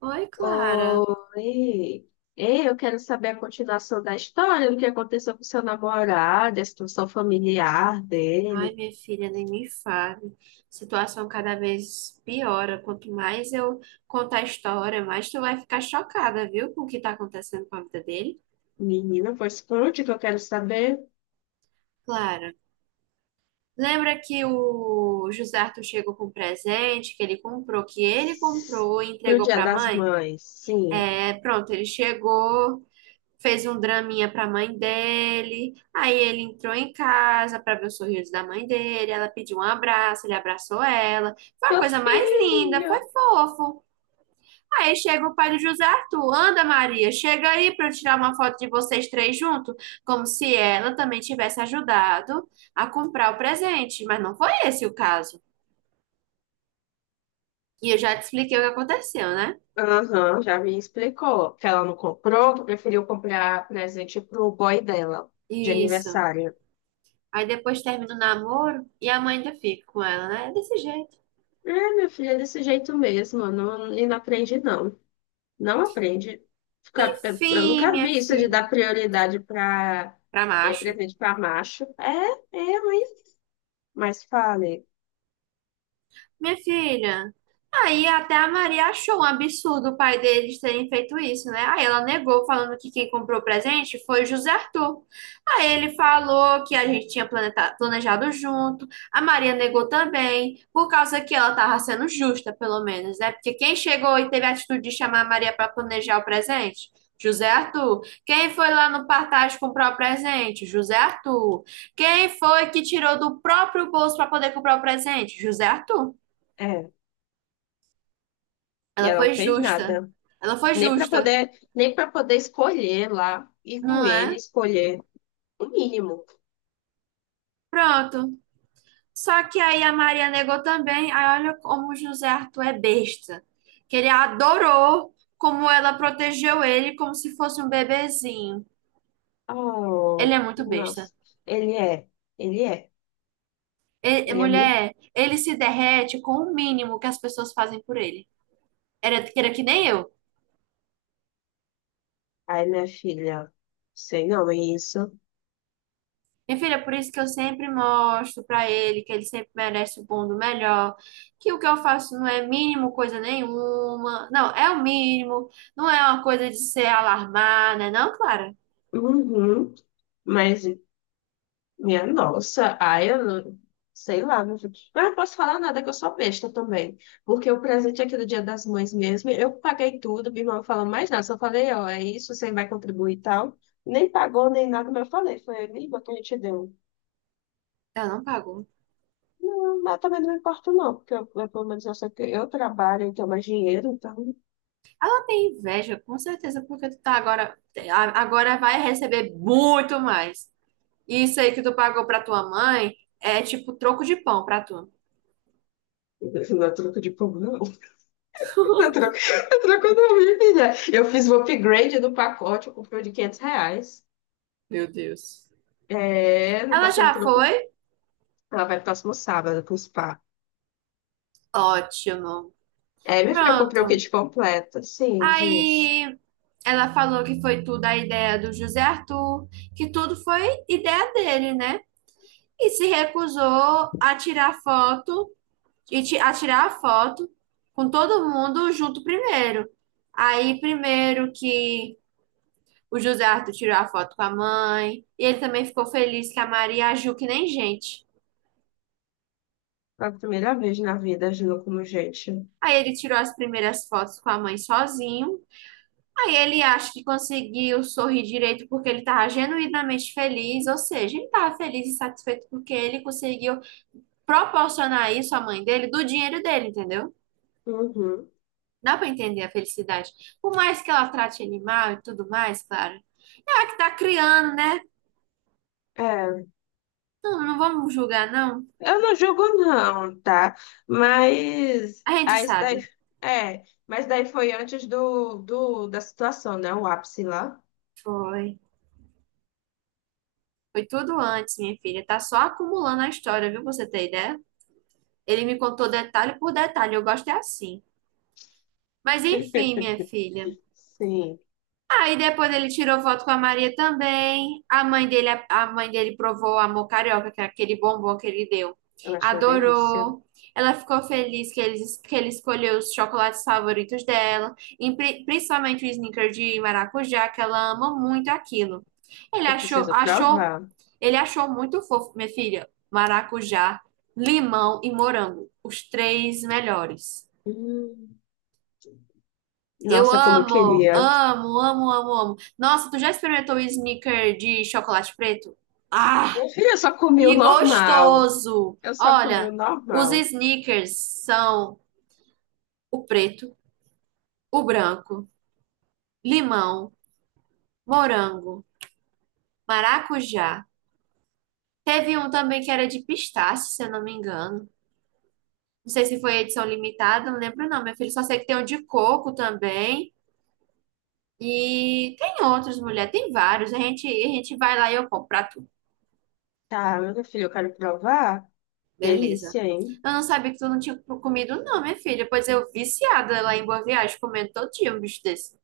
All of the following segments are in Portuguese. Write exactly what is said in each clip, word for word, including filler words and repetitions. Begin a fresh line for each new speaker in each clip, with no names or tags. Oi, Clara.
Oi. Ei, eu quero saber a continuação da história, do que aconteceu com seu namorado, a situação familiar
Ai,
dele.
minha filha, nem me fale. Situação cada vez piora. Quanto mais eu contar a história, mais tu vai ficar chocada, viu, com o que tá acontecendo com a vida dele.
Menina, pois conte que eu quero saber.
Clara, lembra que o José Arthur chegou com um presente que ele comprou, que ele comprou e
Pro
entregou
Dia
pra
das
mãe?
Mães, sim.
É, pronto, ele chegou. Fez um draminha pra mãe dele. Aí ele entrou em casa pra ver o sorriso da mãe dele. Ela pediu um abraço, ele abraçou ela. Foi a
Meu
coisa mais linda, foi
filho!
fofo. Aí chega o pai do José Arthur. Anda, Maria, chega aí pra eu tirar uma foto de vocês três juntos. Como se ela também tivesse ajudado a comprar o presente. Mas não foi esse o caso. E eu já te expliquei o que aconteceu, né?
Aham, já me explicou que ela não comprou, que preferiu comprar presente pro boy dela, de
Isso.
aniversário.
Aí depois termina o namoro e a mãe ainda fica com ela, né? É desse jeito.
É, meu filho, é desse jeito mesmo, não, e não aprende não. Não aprende. Fica- Eu
Enfim,
nunca
minha
vi isso de
filha.
dar prioridade para
Para macho.
presente para macho. É, é ruim. Mas fale.
Minha filha. Aí até a Maria achou um absurdo o pai deles terem feito isso, né? Aí ela negou, falando que quem comprou o presente foi o José Arthur. Aí ele falou que a gente tinha planeta- planejado junto. A Maria negou também, por causa que ela estava sendo justa, pelo menos, né? Porque quem chegou e teve a atitude de chamar a Maria para planejar o presente? José Arthur. Quem foi lá no Partage comprar o presente? José Arthur. Quem foi que tirou do próprio bolso para poder comprar o presente? José Arthur.
É. E
Ela
ela não
foi
fez
justa.
nada.
Ela foi
Nem para
justa,
poder, nem para poder escolher lá, ir com
não
ele,
é?
escolher o mínimo.
Pronto. Só que aí a Maria negou também. Aí olha como o José Arthur é besta. Que ele adorou como ela protegeu ele como se fosse um bebezinho. Ele
Oh,
é muito besta.
nossa. Ele é. Ele é.
E-
Ele é muito.
mulher, ele se derrete com o mínimo que as pessoas fazem por ele. Era, era que nem eu.
Ai, minha filha. Sei não, é isso.
Minha filha, por isso que eu sempre mostro pra ele que ele sempre merece o bom do melhor, que o que eu faço não é mínimo coisa nenhuma, não, é o mínimo, não é uma coisa de ser alarmada, né? Não, Clara,
Uhum. Mas minha nossa, ai, eu não, sei lá, meu filho. Mas eu não posso falar nada que eu sou besta também. Porque o presente aqui do Dia das Mães mesmo, eu paguei tudo, minha irmã não falou mais nada. Só falei, ó, é isso, você vai contribuir e tal. Nem pagou, nem nada, mas eu falei, foi a língua que a gente deu.
ela não pagou.
Não, mas também não me importa, não, porque eu, eu, pelo menos eu sei que eu trabalho e tenho mais dinheiro, então.
Ela tem inveja, com certeza, porque tu tá agora, a- agora vai receber muito mais. Isso aí que tu pagou pra tua mãe é tipo troco de pão pra tu.
Não é troco de pão, não. Não é troco, não é troco não, minha filha. Eu fiz o upgrade do pacote, eu comprei o de quinhentos reais.
Meu Deus.
É, não
Ela
tá sendo
já
troco.
foi?
Ela vai próximo sábado pro spa.
Ótimo.
É, minha filha, eu comprei o
Pronto.
kit completo. Sim, diz.
Aí. Ela falou que foi tudo a ideia do José Arthur, que tudo foi ideia dele, né? E se recusou a tirar foto e ti- a tirar a foto com todo mundo junto primeiro. Aí, primeiro que o José Arthur tirou a foto com a mãe, e ele também ficou feliz que a Maria agiu que nem gente.
Foi a primeira vez na vida agindo como gente.
Aí ele tirou as primeiras fotos com a mãe sozinho. Aí ele acha que conseguiu sorrir direito porque ele estava genuinamente feliz, ou seja, ele estava feliz e satisfeito porque ele conseguiu proporcionar isso à mãe dele do dinheiro dele, entendeu?
Uhum.
Dá para entender a felicidade. Por mais que ela trate ele mal e tudo mais, claro. É que tá criando, né?
É,
Não, não vamos julgar, não.
eu não julgo não, tá? Mas
A gente
aí isso daí
sabe.
é, mas daí foi antes do, do da situação, né? O ápice lá.
Foi. Foi tudo antes, minha filha. Tá só acumulando a história, viu? Pra Você tem ideia? Ele me contou detalhe por detalhe. Eu gosto é assim. Mas enfim, minha filha.
Sim,
Aí depois ele tirou foto com a Maria também. A mãe dele, a mãe dele provou o amor carioca, que é aquele bombom que ele deu.
eu acho uma delícia.
Adorou. Ela ficou feliz que ele, que ele escolheu os chocolates favoritos dela, principalmente o Snickers de maracujá, que ela ama muito aquilo. Ele
Eu
achou,
preciso
achou,
provar.
ele achou muito fofo, minha filha, maracujá, limão e morango, os três melhores.
Hum,
Eu
Nossa, como eu
amo,
queria.
amo, amo, amo, amo. Nossa, tu já experimentou o sneaker de chocolate preto? Ah,
Minha filha, eu só comi o
que
normal.
gostoso!
Eu só comi o
Olha, os
normal.
sneakers são o preto, o branco, limão, morango, maracujá. Teve um também que era de pistache, se eu não me engano. Não sei se foi edição limitada, não lembro não, meu filho. Só sei que tem um de coco também. E tem outros, mulher, tem vários. A gente, a gente vai lá e eu compro pra tu.
Tá, meu filho, eu quero provar.
Beleza.
Delícia, hein?
Eu não sabia que tu não tinha co- comido, não, minha filha. Pois eu viciada lá em Boa Viagem, comendo todo dia um bicho desse.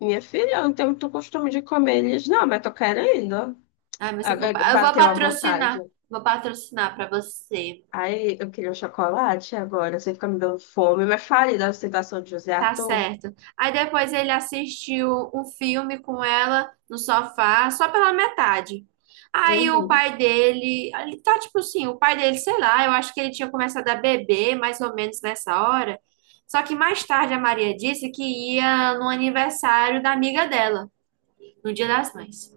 Minha filha, eu não tenho muito costume de comer eles, não, mas tô querendo. Ó.
Ai, mas eu vou,
Agora
pa- eu vou
bateu a vontade.
patrocinar. Vou patrocinar pra você.
Aí eu queria um chocolate agora, você fica me dando fome, mas fale da ostentação de José
Tá
Arthur.
certo. Aí depois ele assistiu um filme com ela no sofá, só pela metade. Aí o
Uhum.
pai dele, ele tá tipo assim, o pai dele, sei lá, eu acho que ele tinha começado a beber mais ou menos nessa hora. Só que mais tarde a Maria disse que ia no aniversário da amiga dela. No Dia das Mães.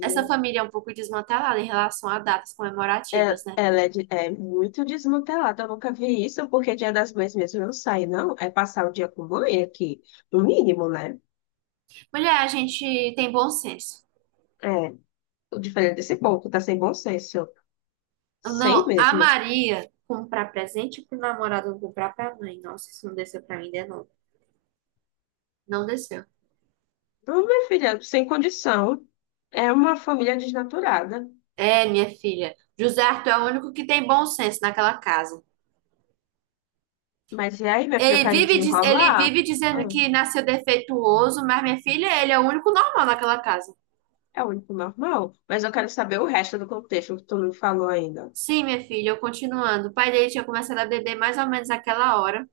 Essa família é um pouco desmantelada em relação a datas
É-
comemorativas, né?
Ela é, de- é muito desmantelada, eu nunca vi isso, porque Dia das Mães mesmo eu não sai, não. É passar o dia com mãe aqui, no mínimo, né?
Mulher, a gente tem bom senso.
É, o diferente desse povo, tá sem bom senso. Sem
Não, a
mesmo.
Maria comprar presente pro namorado, não comprar pra mãe. Nossa, isso não desceu pra mim de novo. Não desceu.
Ô, minha filha, sem condição. É uma família desnaturada.
É, minha filha. José Arthur é o único que tem bom senso naquela casa.
Mas e aí, minha filha, eu
Ele
quero
vive, ele
desenrolar?
vive
Ah,
dizendo que nasceu defeituoso, mas minha filha, ele é o único normal naquela casa.
é o único normal. Mas eu quero saber o resto do contexto que tu não falou ainda.
Sim, minha filha, eu continuando. O pai dele tinha começado a beber mais ou menos naquela hora.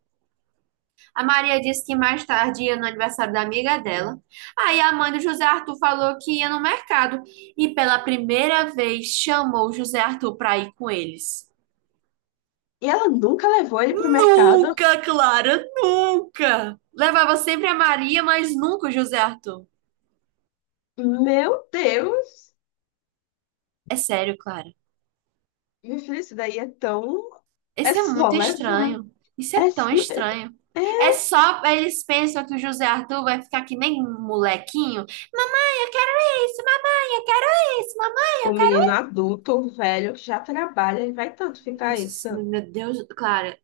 A Maria disse que mais tarde ia no aniversário da amiga dela. Aí a mãe do José Arthur falou que ia no mercado e pela primeira vez chamou o José Arthur para ir com eles.
E ela nunca levou ele pro mercado?
Nunca, Clara, nunca! Levava sempre a Maria, mas nunca o José Arthur.
Meu Deus!
É sério, Clara.
Minha filha, isso daí é tão. É
Isso é
só
muito
levar.
estranho. Isso é
É... s-
tão estranho. É só eles pensam que o José Arthur vai ficar que nem um molequinho. Mamãe, eu quero isso, mamãe, eu quero isso, mamãe, eu
O menino adulto, o velho, que já trabalha, ele vai tanto
Meu
ficar
Deus, do
isso.
céu, meu Deus, Clara,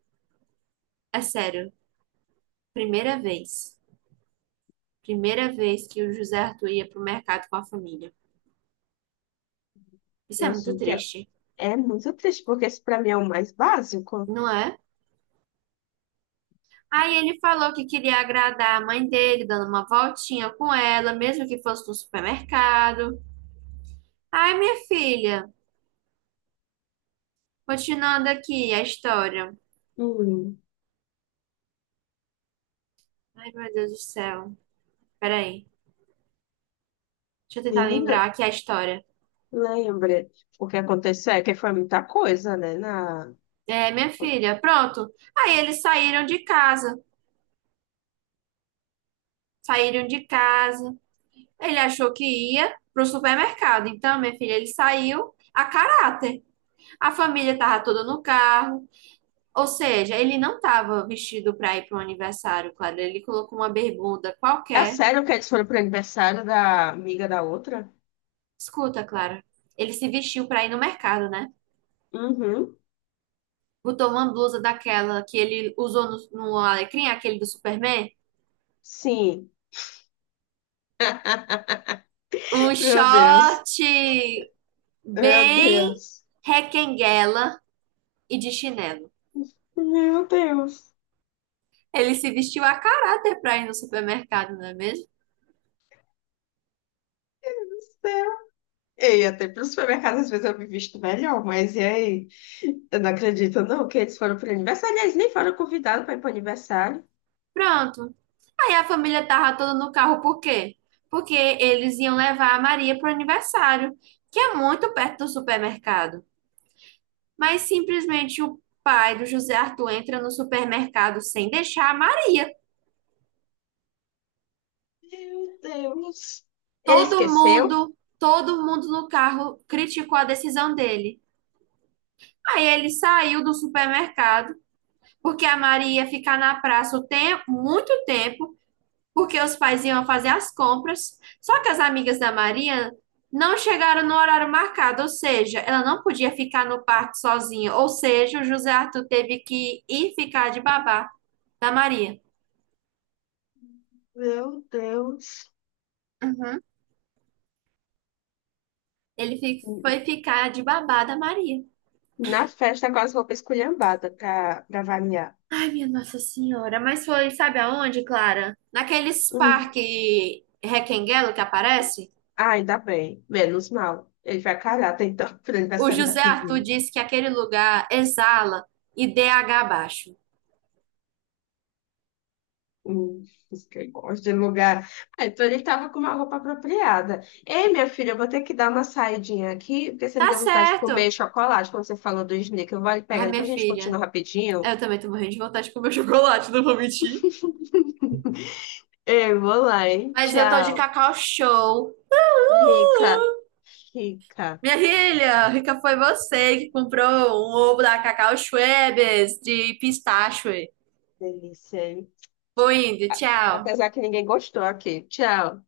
é sério. Primeira vez. Primeira vez que o José Arthur ia pro mercado com a família. Isso é
Deus
muito
do céu.
triste,
É é muito triste, porque isso pra mim é o mais básico.
não é? Aí ele falou que queria agradar a mãe dele, dando uma voltinha com ela, mesmo que fosse no supermercado. Ai, minha filha, continuando aqui a história.
Hum,
Ai, meu Deus do céu. Peraí, deixa eu tentar lembrar
menina,
aqui a história.
lembra o que aconteceu? É que foi muita coisa, né? Na...
É, minha filha, pronto. Aí eles saíram de casa. Saíram de casa. Ele achou que ia pro supermercado. Então, minha filha, ele saiu a caráter. A família estava toda no carro. Ou seja, ele não estava vestido para ir para um aniversário, Clara. Ele colocou uma bermuda
É
qualquer.
sério que eles foram pro aniversário da amiga da outra?
Escuta, Clara. Ele se vestiu para ir no mercado, né?
Uhum,
Botou uma blusa daquela que ele usou no, no Alecrim, aquele do Superman.
sim.
Um
Meu
short
Deus, meu
bem
Deus,
requenguela e de chinelo.
meu Deus.
Ele se vestiu a caráter para ir no supermercado, não é mesmo?
Ei, até pro supermercado às vezes eu me visto melhor, mas e aí? Eu não acredito não que eles foram pro aniversário. Eles nem foram convidados para ir pro aniversário.
Pronto. Aí a família tava toda no carro, por quê? Porque eles iam levar a Maria pro aniversário, que é muito perto do supermercado. Mas simplesmente o pai do José Arthur entra no supermercado sem deixar a Maria.
Meu Deus. Ele
Todo
esqueceu?
mundo, todo mundo no carro criticou a decisão dele. Aí ele saiu do supermercado, porque a Maria ia ficar na praça o tem muito tempo porque os pais iam fazer as compras, só que as amigas da Maria não chegaram no horário marcado, ou seja, ela não podia ficar no parque sozinha, ou seja, o José Arthur teve que ir ficar de babá da Maria.
Meu Deus.
Uhum. Ele fi- foi ficar de babá da Maria.
Na festa com as roupas esculhambadas pra, pra variar.
Ai, minha Nossa Senhora, mas foi, sabe aonde, Clara? Naqueles
Hum.
parque Requenguelo que aparece,
Ah, ainda bem. Menos mal. Ele vai carar, então, pro
o
aniversário da
José Arthur
menina.
disse que aquele lugar exala I D H baixo.
Hum, isso que eu gosto de lugar. Ah, então ele tava com uma roupa apropriada. Ei, minha filha, eu vou ter que dar uma saidinha aqui, porque você me
Tá
deu vontade de comer
certo.
chocolate quando você falou do Snickers. Eu vou ali pegar
Ai,
ele pra
minha
gente
filha.
continuar rapidinho.
Eu também tô morrendo de vontade de comer chocolate, não vou mentir.
Ei, vou lá, hein?
Mas eu tô de
Tchau.
cacau show.
Rica,
Uhul!
rica.
Minha filha, rica foi você que comprou um ovo da Cacau Schwebes de pistache.
Delícia, hein?
Vou indo,
A-
tchau.
Apesar que ninguém gostou aqui. Tchau.